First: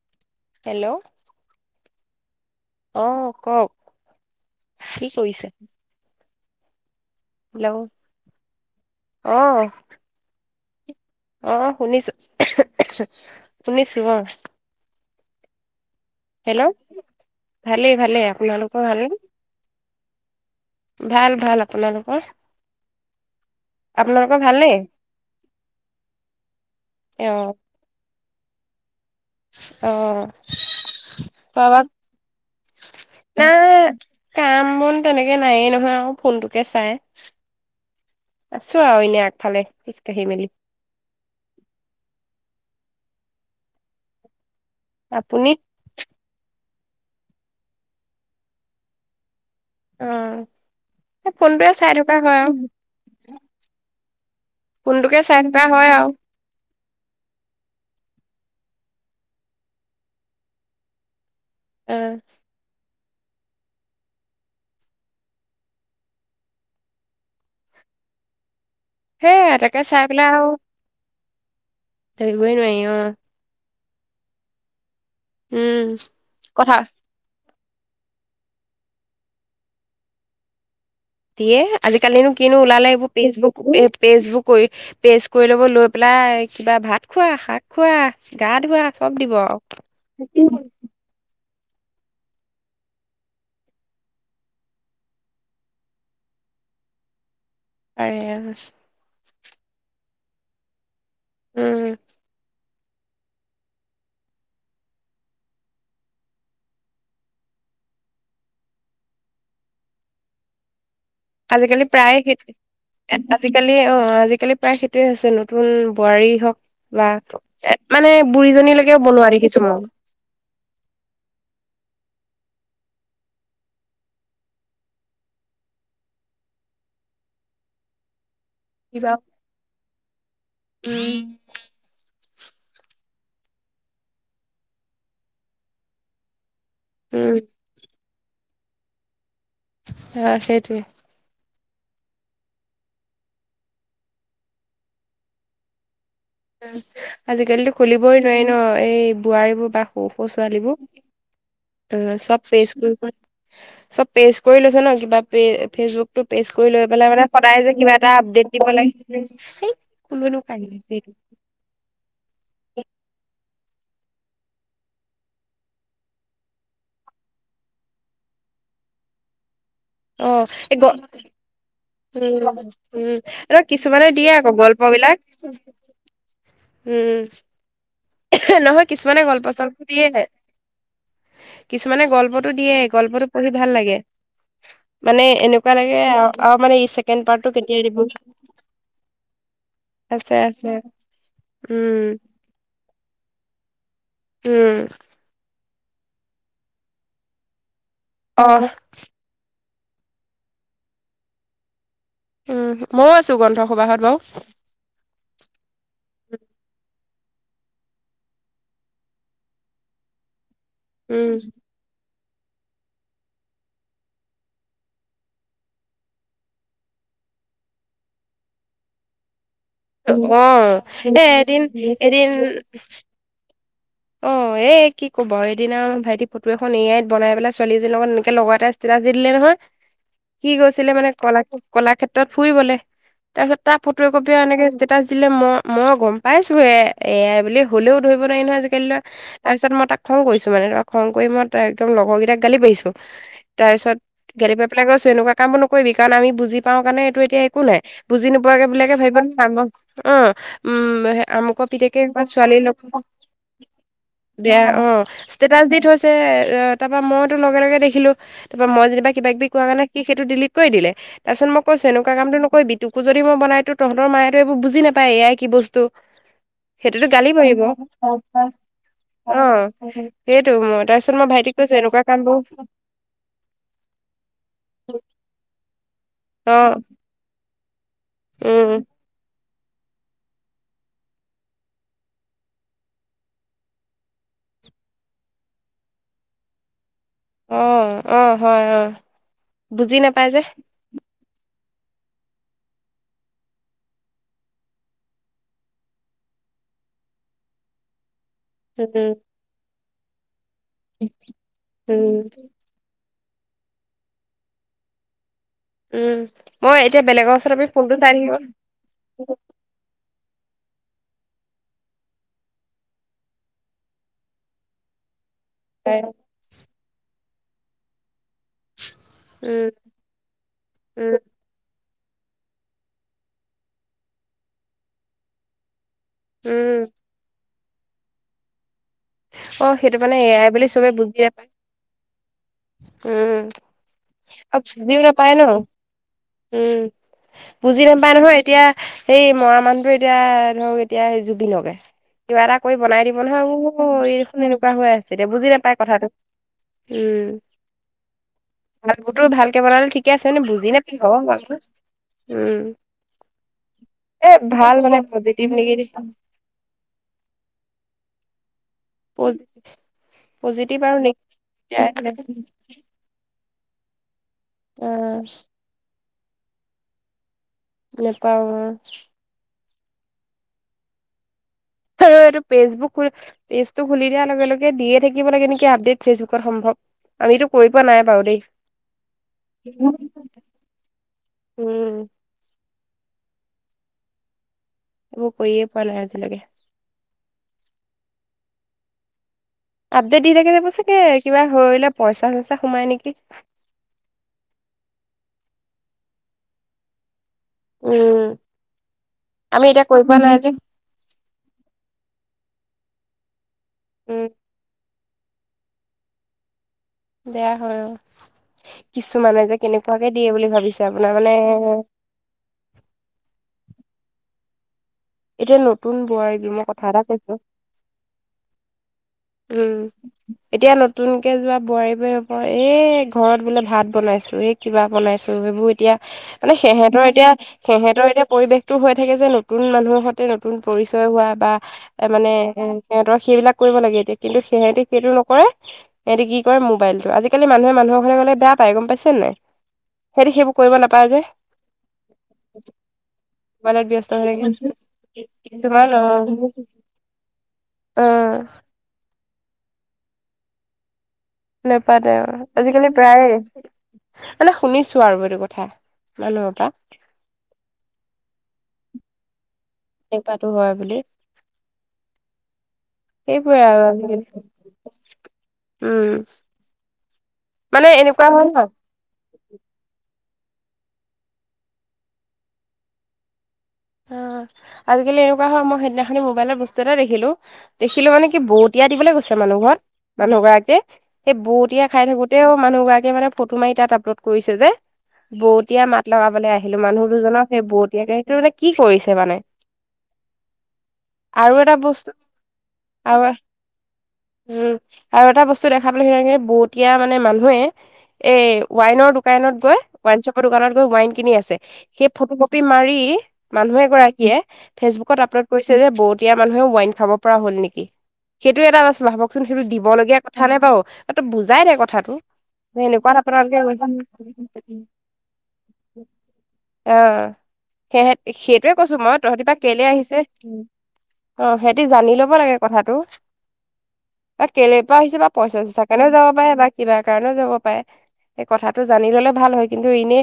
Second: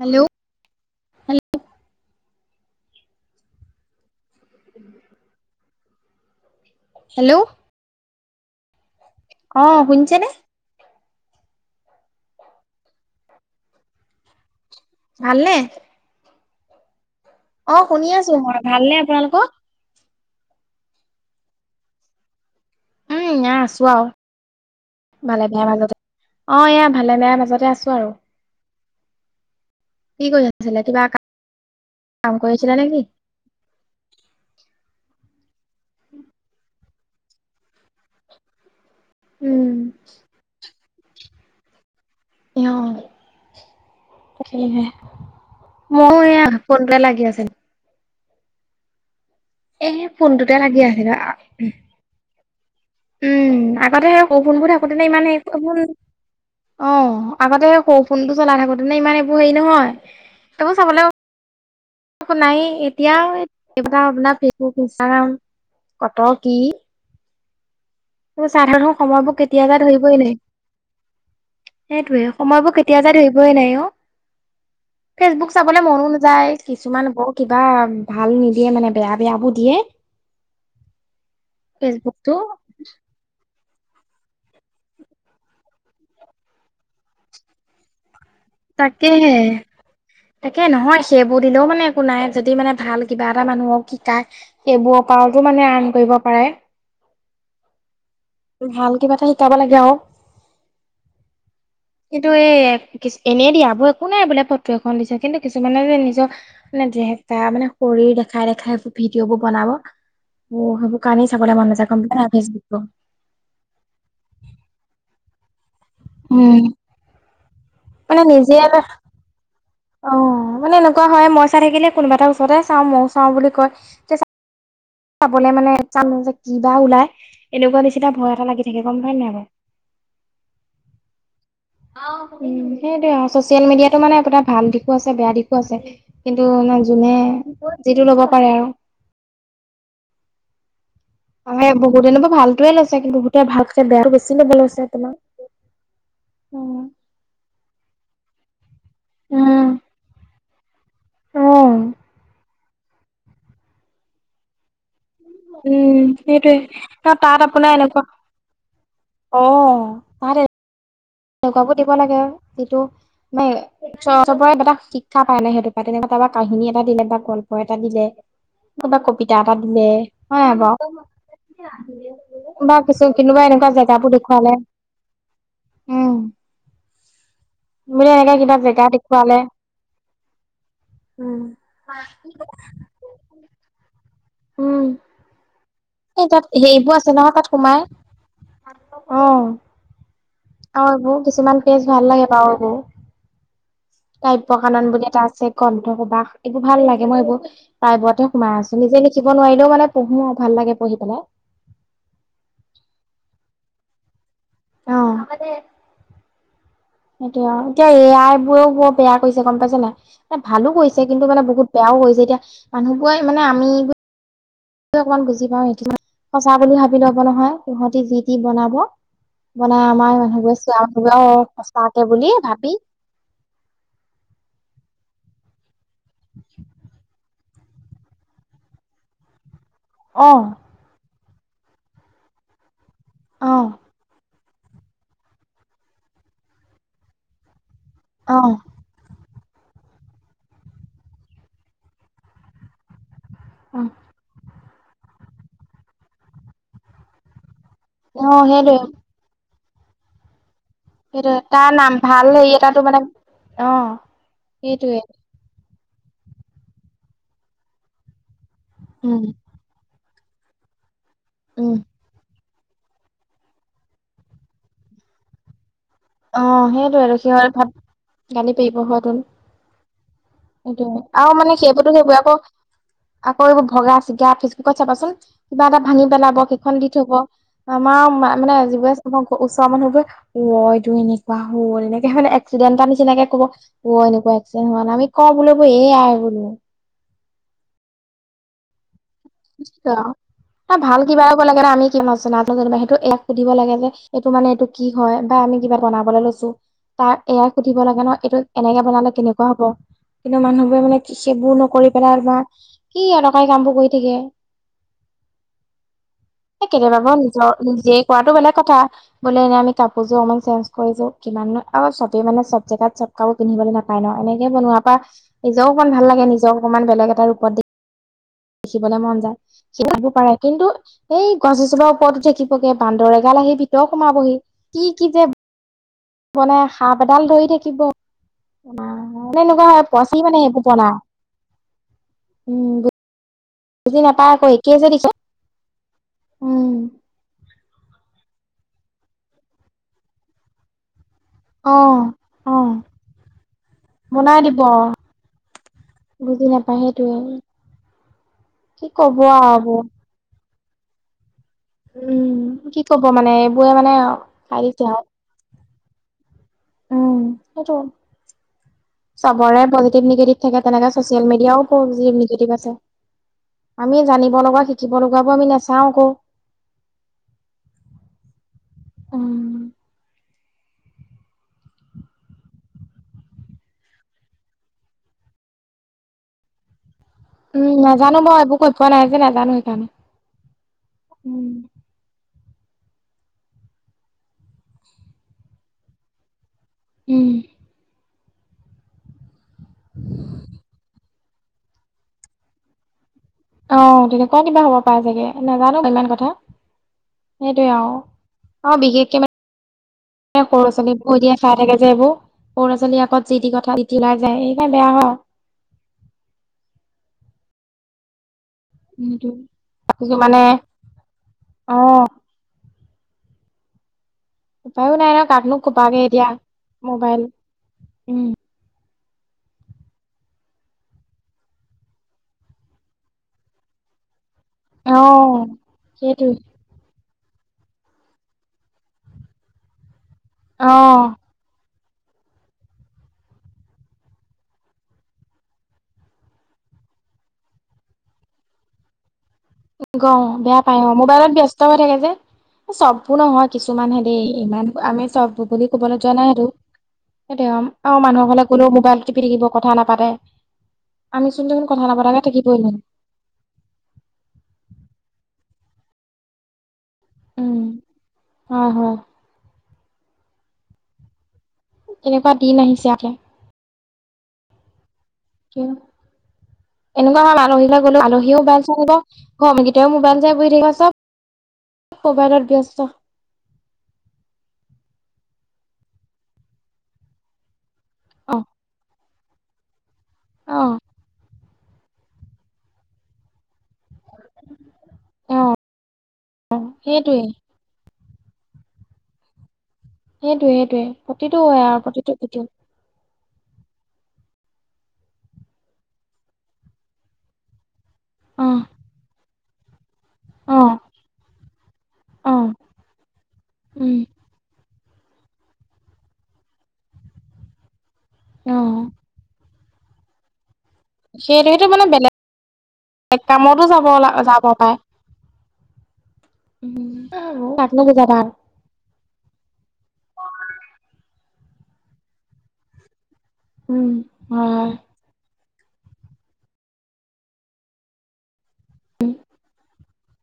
Hello আহ কওক কি কৰিছে? হেল্ল' অ শুনিছেনে? আহ শুনিছো শুনিছো অ ভালনে হেল্ল' অ ভালেই শুনি ভালে আছো মই আপোনালোকৰ ভালনে ভালেই আপোনালোকৰ ভাল ভাল আপোনালোকৰ উম না আছো আও আপোনালোকৰ ভালনে ভালে বেয়া মাজতে অ এয়া ভালে অ বেয়া মাজতে আছো আৰু। অ কি কৰি আছিলে কিবা খোৱা বোৱাক কাম কৰি আছিলে নেকি নে কাম বন তেনেকে কে নায়েই নহয় আৰু ফোনটোকে চাই আচো আও এনেই আগফালে উম খিছকাঢ়ি মেলি অ সেফালেহে আপুনি মই এয়া ফোনতে লাগি আছে নি এ অ ফোনটোতে লাগি আছিল। ফোনটোৱে চাই থকা হয় আৰু উম আগতে সে সৰু ফোন বোৰ থাকোতে নো ফোনটোকে ইমান এ চাই থকা এভোন হয় আৰু অ আগতে সৰু ফোনটো চলাই থাকোতে নে ইমান এইবোৰ হেৰি নহয় তকো চাবলৈ অ একো নাইয়ে এট এতিয়াও এইবিলাক আপোনাৰ ফেচবুক, ইনষ্টাগ্ৰাম ক'ত কি সাধাৰণৰ সময়বোৰ সেইয়া কেতিয়া তাকে যাই চাই ধৰিবই পেলাই নোৱাৰি। আৰু সেইটোয়ে ধৰিবই নোৱাৰি সময়বোৰ অ কেতিয়া যাই ধৰিবই নোৱাৰি অ,। ফেচবুক চাবলৈ উম মনো নাযায় কথা কিছুমান বহুত কিবা ভাল নিদিয়ে মানে বেয়া-বেয়া বোৰ দিয়ে। দিয়ে, ফেচবুকটো আজিকালিনো কিনো ওলালে এইবোৰ পেষ্টবোৰ-পেষ্টবোৰ কৰি পেষ্ট কৰি ল'ব লৈ পেলাই কিবা ভাত খোৱা, শাক খোৱা। গা ধোৱা চব তাকেহে দিব আৰু। তাকে নহয় সেইবোৰ দিলেও মানে একো নাই যদি মানে ভাল কিবা এটা মানুহক শিকাই সেইবোৰৰপাৰতো মানে আম কৰিব পাৰে। [unintelligible] আৰেলছ [unintelligible] যাব লাগে অউ। উম কি এনেই দিয় বৌ একো নাই বোলে ফটো এখন দিছে কিন্তু কিছুমানে যে নিজৰ ড্ৰেছ এটা মানে সৰু দেখাই-দেখাই ভিডিঅ' বোৰ বনাব, সেইবোৰ কাৰণেই চাবলৈ মন আজিকালি নাযায় গম পাইছা প্ৰায়ে নাই ফেচবুকটো খেতি আজিকালি অ', আজিকালি প্ৰায় সেইটোয়ে হৈছে নতুন বোৱাৰী হওক উম বা এ মানে বুঢ়ীজনীলৈকেও বনোৱাৰ দেখিছো মই। অ', মানে এনেকুৱা হয় মই চাই থাকিলে কোনোবা এটা ওচৰতে চাওঁ, ময়ও চাওঁ বুলি কয় তে চাবলে মানে চাম যে কিবা ওলাই এনেকুৱা বেছিটা ভয় এটা লাগে কিবা, উম উম', সেইটোয়ে আউ। চচিয়েল মিডিয়াতো মানে আপোনাৰ ভাল দিশো আছে বেয়া দিশো আছে কিন্ত টো নে যোনে উম যিটো ল'ব পাৰে আৰু। অ', সেইটোৱ। বহুততেনুৱ ভালটোৱে লৈছে কিন্তু বহুতে ভালছে বেয়াটো বেছি লব লৈছে তোমাৰ। উম আজিকালিতো খুলিবই নোৱাৰি ন। এই উম বোৱাৰীবোৰ বা সৰু-সৰু অ', ছোৱালীবোৰ। চব পেষ্ট কৰি-কৰি চব পেষ্ট কৰি লৈছ ন কিবা উম, ফেচবুক পেজ সেইটোৱে কৰি লৈ ন পেলাই মানে তাত সদায় আপোনাৰ যে এনেকুৱা কিবা এটা আপডেট দিব লাগিছিল কি [unintelligible] তেনেকো বোৰ দিব লাগে যিটো মানে চবৰে এটা শিক্ষা পায় নাই সেইটোৰপ তেনেকুৱা তাৰ [unintelligible] কাহিনী এটা দিলে বা গল্প এটা দিলে, কবা কবিতা এ দিলে, হয় আউ বাৰু। বা কিছু উ'-উম', কোনোবা আৰু এনেকুৱা জেগাবোৰ কিছুমানে দিয়ে দেখুৱালে আকৌ গল্প বিলাক। উম, উম', বোলে এনেকে কিবা জেগা নহয় কিছুমানে দেখুৱালে গল্প-চল্প দিয়েহে। উম, কিছুমানে গল্পতটো দিয়ে, গল্পতো পঢ়ি ভাল লাগে। উম, মানে এনেকুৱা লাগে এই তাত আৰু মানে ই হেৰিবোৰ আছে ছেকেণ্ড নহয় পাৰ্টটো তাত কেতিয়া দিব সোমাই। অ'। আছে আছে অ', এইবোৰু কিছুমান পেজ ভাল উম লাগে বাৰু এইবোৰ। উম কাব্যয়কানন বুলি এটা আছে গ্ৰন্থ সবাস এইবোৰ ভাল লাগে মই এইবোৰ প্ৰাইবতে অ সোমাই আছো নিজে লিখিব নোৱাৰিলেও মানে পঢ়ো ভাল লাগে পঢ়ি পেলাই। উম', মইও আছো গ্ৰন্থসবাহত বাৰু। অ'। সেইটোয় আৰু। এতিয়া এ আই বোৰও বৰ বেয়া কৰিছে গম পাইছে নাই? ভালো কৰিছে। কিন্তু উম মানে বহুত বেয়াও কৰিছে। এতিয়া মানুহবোৰে মানে আমি অকমান বুজি পাওঁ সটো সঁচা বুলি ভাবি লব নহয় তহঁতি যি দি বনাব। মানে আমাৰ অ মানুহবোৰে চোৱা [unintelligible] এ এদিন সচাকে বুলি এদিন ভাবি অ', এ কি কব এদিনা ভাইটি ফটো এখন এয়াই বনাই পেলাই ছোৱালীজনীৰ লগত এনেকে লগ এটা ষ্টেটাছ দি দিলে নহয়। অ', কি গৈছিলে মানে [unintelligible] কলা কলাক্ষেত্ৰত ফুৰিবলে, তাৰপিছত অ', তাৰ ফটো [unintelligible] এনেকে ষ্টেটাছ দিলে মই-মই গম পাইছো এ এয়াই বুলি হ'লেও ধৰিব নোৱাৰি নহয় অ', আজি তাৰ পিছত মই তাক খং কৰিছোঁ মানে, ৰহ খং কৰি মই তাক একদম লগৰ কেইটাক গালি পাৰিছোঁ। অ', তাৰপিছত গালি পাইপিলাই গৈছো এনেকুৱা কাম নকৰিবি কাৰণ আমি বুজি পাওঁ কাৰণে এইটো এতি একো নাই বুজি অ', নোপোৱাকে সেইটোৱে বুলাকে ভাবিব [inaudible] অ'। উম', সেইটোৱে আমুকৰ তাৰ নাম পিতেকে ভাল হেৰি ছোৱালীৰ এটাটো মানে লগত অ', বেয়া অ সেইটোৱে ষ্টেটাচ দি থৈছে তাৰপা মইতো লগে লগে দেখিলো। তাৰপ মই যেনিব উম, কিবািব কোৱা কাৰনে সি সেইটো ডিলিট কৰি দিলে, তাৰপাচত মই উম, কৈছো এনেকুৱ কামটো কই টোকো যদি মই বনাই দিওঁ তহঁতৰ মায়েতো এইোৰ বুজি নাপায় এয়াই কি বস্তু অ', ত'সেইটোতো সেইটোৱেটো গালি সিহঁত পাৰিব। ভাব গালি পাৰিব হয় টোন। অ', সেইটো মই সেইটোয় তাৰপিছত মই আৰু মানে ভাইটিক কৈছোঁ সেইবতো এনেকুৱা সেইবোৱে আকৌ কামবোৰ আকৌ এইবোৰ ভগা চিগা ফেচবুকত চাবাচোন কিবা এটা ভানি পেলাব অ', সেইখন দি থব আমাৰ মানে উম, যিবোৰে ওচৰৰ মানুহবোৰে [unintelligible] ত এনেকুৱা হ'ল এনেকে মানে্ এক্সিডেণ্টত নিচিনাকে কব এনেকুৱা এক্সিডেণ্ হোৱা নাই আমি কওঁ বো ক এই এ আই বোলো অ', অ' হয় অ'। বুজি নাপাই যে ব ভাল [unintelligible] কিবাব লাগে ন আমি কি না সেইটো এ আইক সুধিব লাগে যে এইটো মানে এইটো কি হয় বা আমি কিবা বনাব লৈছো তাক এয়াই সুধিব লাগে ন এইটো এনেকে উম, বনালে কেনেকুৱা হ'ব? কিন্তু মানুহবোৰে মানে সেইবোৰ নকৰি উম, পেলাই বা কি এনকুৱা কাম বোৰ কৰি গতিকে উম, মই কেতিয়াবা এতিয়া ব বেলেগৰ নিজৰ ওচৰত আমি ফোনটো নিজে চাই থাকিব কৰাটো বেলেগ কথা বোলে এনে আমি কাপোৰযোৰ অকমান চঞজ কৰিছো কিমান আৰু চবেই মানে চব জেগাত চব কাপোৰ পিন্ধিবলৈ নাপায় ন এনেকে বনোৱাৰ পৰা নিজক অকমান ভাল লাগে নিজক অকমান বেলেগ এটা ৰূপত দ দেখিবলে মন যায় উম, শিকাবও পাৰে। কিন্তু, উম, এই গছ এজোপা কত জেকিবগে বান্দৰ এগাল আহি ভিতৰ সোমাবহি কি কি যে মানে উম, সাপ এডাল ধৰি থাকিব এ এনেকুৱা অ', হয় সেইটো পচি এ মানে আই বুলি এবো চবে বনাই বুজি নাপায় উম উম বুজি নাপায় আকৌ আ একেই যে দিউ দিছে বিলাক পায় ন উম। উম বুজি নাপায় নহয় এতিয়া সেই মৰা মানুহটো এতিয়া ধৰক এতিয়া স জুবিনগে অ কিবা অ এটা কৰি বনাই দিব নহয়। অ এই দেখোন বনাই দিব এনেকুৱা হৈ আছে এতিয়া বুজি নাপায় কথাটো বুজি নাপায় সেইটোৱে উম। কি ক'ব ভালোৰতো আৰু ভালকে এইবোৰ বনালে ঠিকে আছে মানে বুজি নাপায় উম কি ক'ব মানে এইবোৰে মানে এ খাই ভাল দিছে মানে আৰু পজিটিভ নিগেটিভ উম, সেইটো। চবৰে পজিটিভ নিগেটিভ থাকে পজিটিভ তেনেকে আৰু চচিয়েল মিডিয়াও পজিটিভ নিগেটিভ আছে। আমি জানিব লগা অ শিকিব লগাবোৰ আমি নাচাও আকৌ নেপাওঁ। উম আৰু এইটো ফেচবুক পেজটো খুলি দিয়াৰ লগে, লগে দিয়ে থাকিব লাগে নেকি আপডেট ফেচবুকত সম্ভৱ। আমিতো উম কৰি পোৱা নাই নাজানো বাৰু মই দেই এইবোৰ কৰি পোৱা নাই যে নাজানো সেইকাৰণে উম। এইবোৰ কৰিয়ে পোৱা নাই আজি লৈকে। উম। আপডেট দি থাকে যাব চাগে কিবা হৈলে পইচা চইচা সোমাই নেকি? অ' তেনেকুৱা কিবা হ'ব পা চাগে নাজানো ইমান কথা। সেইটোৱে আৰু উম অ বিশেষকে আমি এতিয়া কৰি পোৱা নাই মানে যে এ সৰু ছোৱালীবোৰ এ দিয়ে চাই থাকে যে এইবোৰ সৰু ল'ৰা-ছোৱালীৰ আগত যি ক দি লাই উম যায় সেইকাৰণে বেয়া হয়। বেয়া হয়, অ। আৰু কিছুমানে উম যে কেনেকুৱাকে দিয়ে কিছুমানে বুলি ভাবিছো আপোনাৰ মানে। অ উপ উপায়ো নাই ন কাকনো এতিয়া নতুন কোপাকে এতিয়া বোৱাৰী মই কথা এটা মোবাইল কৈছো উম। উম এতিয়া নতুনকে যোৱা বোৱাৰীবোৰে আক এই ঘৰত বোলে ভাত বনাইছিলো। কিবা অ বনাইছো এইবোৰ এতিয়া সেইটোৱে মানে সিহঁতৰ এতিয়া সিহঁতৰ এতিয়া পৰিৱেশতটো হৈ থাকে যে নতুন মানুহৰ হতে নতুন অ পৰিচয় হোৱা বা এ মানে এ সিহঁতৰ সেইবিলাক কৰিব লাগে এতিয়া। কিন্তু সিহতি সেইটো নকৰে, সিহতি কি কৰে মোবাইলটো। আজিকালি মানুহে মানুহৰ ঘৰলে গ'লে বেয়া পায়। গম পাইছ নে নাই? সিহঁতি সেইবোৰ অহ'বেয়া কৰিব পায় অ। নাপায় যে মোবাইলত ব্যস্ত হৈ থাকে যে। চববোৰ নহয় মোবাইলত কিছুমান হে ব্যস্ত দেই। হৈ ইমান থাকে আমি চববোৰ বুলি কিছুমান কবলৈ অ যোৱা নাই তো। সেইটোৱে আহ অ মানুহৰ ফাললে কলেও মোবাইল টিপি থাকিব, কথা নাপাতে। আমিচোন দেখোন কথা নাপাতে নাপাতাকে আও, থাকিবই নোৱাৰো আজিকালি প্ৰায়ে। মানে শুনিছো আৰু এইটো কথা মানুহপা। উম'হ হ দেউতাটো হয় বুলি। তেনেকুৱা দিন আহিছে আকে। নি [unintelligible] ও এনেকুৱা হল আলহী ঘৰত মানে গলেও এনেকুৱা আলহীও হয় মোবাইল ন চলাব বা আমিকেইটাইও মোবাইল থাকে চব মোবাইলত ব্যস্ত। অ আজিকালি এনেকুৱা হয়, মই সেইদিনাখনি মোবাইলৰ বস্তু এটা দেখিলো দেখিলো মানে অ কি বহুতিয়া দিবলৈ গৈছে। মানুহ ঘৰত মানুহ অ গৰাকীয়ে সেই বৰতীয়া খাই থাকোতেও মানুহ গৰাকীয়ে মানে ফটো মাৰি তাত আপলোড কৰিছে যে। অ বৰতীয়া মাত লগাবলৈ আহিলো, মানুহ সেইটোৱে দুজনক সেই বৰতীয়া কেহীটো মানে [unintelligible] কি কৰিছে মানে? সেইটোৱে, সেইটোৱে। প্ৰতিটো হয় এটা আৰু বস্তু প্ৰতিটো প্ৰতি। আৰু উম আৰু এটা বস্তু দেখা পালোঁ সেনেকে। বৰতীয়া মানে মানুহে এই অ', ৱাইনৰ দো দোকানত গৈ ৱাইন শ্বপৰ দোকানত অ', গৈ ৱাইন কিনি আছে, সেই ফটো অ', কপি মাৰি মানুহ উম, এগৰাকীয়ে ফেচবুকত আপলোড কৰিছে যে বৰতিয়া মানুহে ৱাইন খাব পৰা হল নেকি? সেইটো এটা অ', বাছ ভাবকচোন। সেইটো দিব লগীয়া কথা নে বাও। অ তই বুজাই সেইটোৱেটো দে মানে কথাটো। বেলেগ যে এনেকুৱা [unintelligible] উ কাক নো সেহে বুজাবা? আৰু সেইটোৱে কৈছো মই তহঁতিপা কেলে আহিছে? উ অ সিহতি জানি লব লাগে কথাটো। উম বা হয়। কেলে পৰা আহিছে বা পইচা চইচা কাৰণেও যাব পাৰে বা কিবা কাৰণেও যাব পাৰে। এই কথাটো জানি ললে ভাল হয়, কিন্তু এনে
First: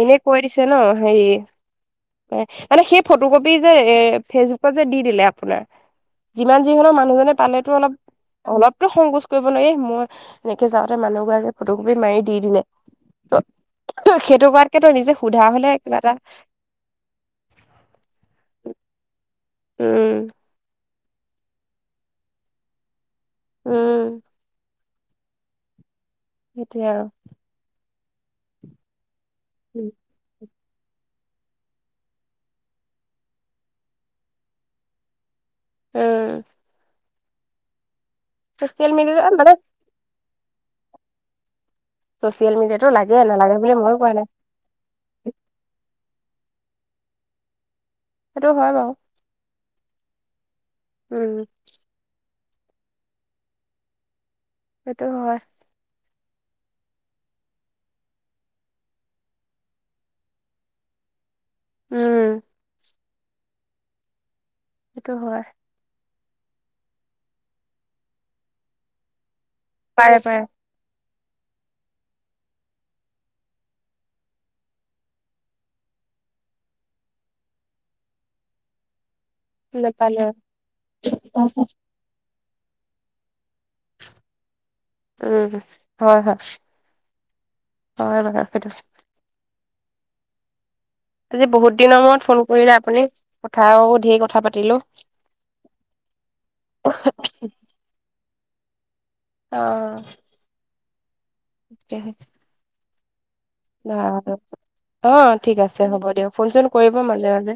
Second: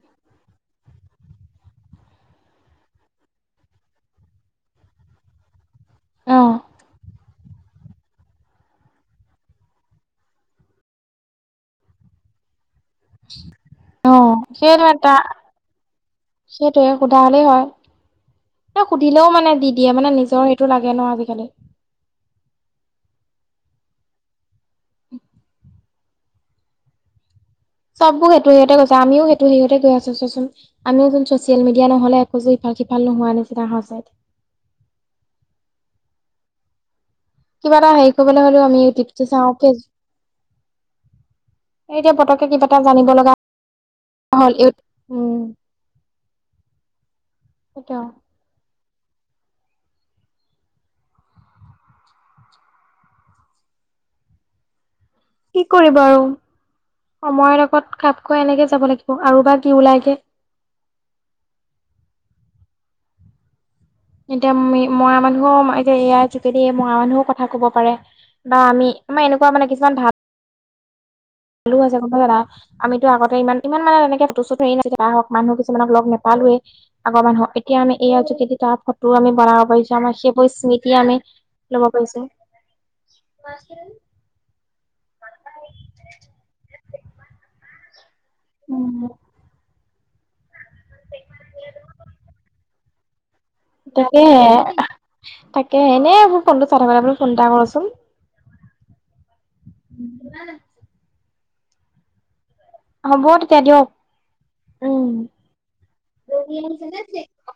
এনে কৈ দিছে ন হেৰি মানে সেই ফটো কপি যে এ ফেচবুকত যে দি দিলে আপোনাৰ যিমান অ', যি হলেওঁ মানুহজনে পালেতো অলপ অলপটো সংকোচ কৰিব লাগে। মই এনেকে যাওঁতে মানুহগৰাকীয়ে ফটো কপি মাৰি দি দিলে। ত অ', সেইটো কৰাতকে সেইটোৱে তই তা নিজে সোধা হলে কিবা এটা সেইটোৱে সোধা হলেই হয়। ন সুধিলেও মানে দি দিয়ে মানে উম নিজৰ সেইটো লাগ কিয়নো আজি-কালি উম। সেইটোৱে আৰু। চববোৰ সেইটো সেহঁতে গৈছে। আমিও সেইটো হেৰিয়তে গৈ আছো চোৱাচোন। আমিও যোন চচিয়েল মিডিয়া নহলে এখোজো ইফাল সিফাল নোহোৱা নিচিনা হৈছে। উম। কিবা এটা হেৰি কৰিবলে হ'লেও আমি ছচিয়েল মিডিয়াটো ইউটিউবটো মানে চাওঁ, ফেচ এ এতিয়া পতককে ছচিয়েল কিবা এটা মিডিয়াটো জানিব লাগে লগা নালাগে বুলি মই কোৱা নাই হ'ল ইউ, উম। সেইটোৱে সেইটো হয় বাও। উম। সেইটো হয় কি কৰিবা আৰু? সময়ৰ লগত খাপ খোৱা এনেকে যাব লাগিব। আৰু বা কি ওলাইগে? [inaudible] উম। এতিয়া মি সেইটো মৰা হয় মানুহো ইয়াত যোগেদি মৰা মানুহো কথা ক'ব পাৰে বা আমি আমাৰ এনেকোৱা মানে কিছুমান ভাল পাৰে পাৰে ভালো আছে [unintelligible] আমিতো আগতে ইমান, ইমান মানে তেনেকে ফটো-চতো হেৰি না হওঁক মানুহ কিছুমানক লগ নাপাল আগৰ মানুহক। এতিয়া আমি এইয়া যুগিতি তাৰ আমি বনাব পাৰিছো আমাৰ নেপালে সেইবোৰ স্মৃতি আমি উম লব পাৰিছো। উম', হয়'-হয়'। হয়', মানে সেইটো উম আজি বহুত দিনৰ মূৰত ফোন কৰিলে আপুনি। কথাও ঢেৰ কথা তাকেহে, পাতিলো তাকে এনে মোৰ ফোনটো চাই থকাৰ বাবে ফোন এটা কৰোচোন। অ'। তেনেকে হব তে দিয়ক অ উম'। ঠিক আছে হ'ব দিয়ক ফোন চোন কৰিব মাজে [unintelligible] মাজে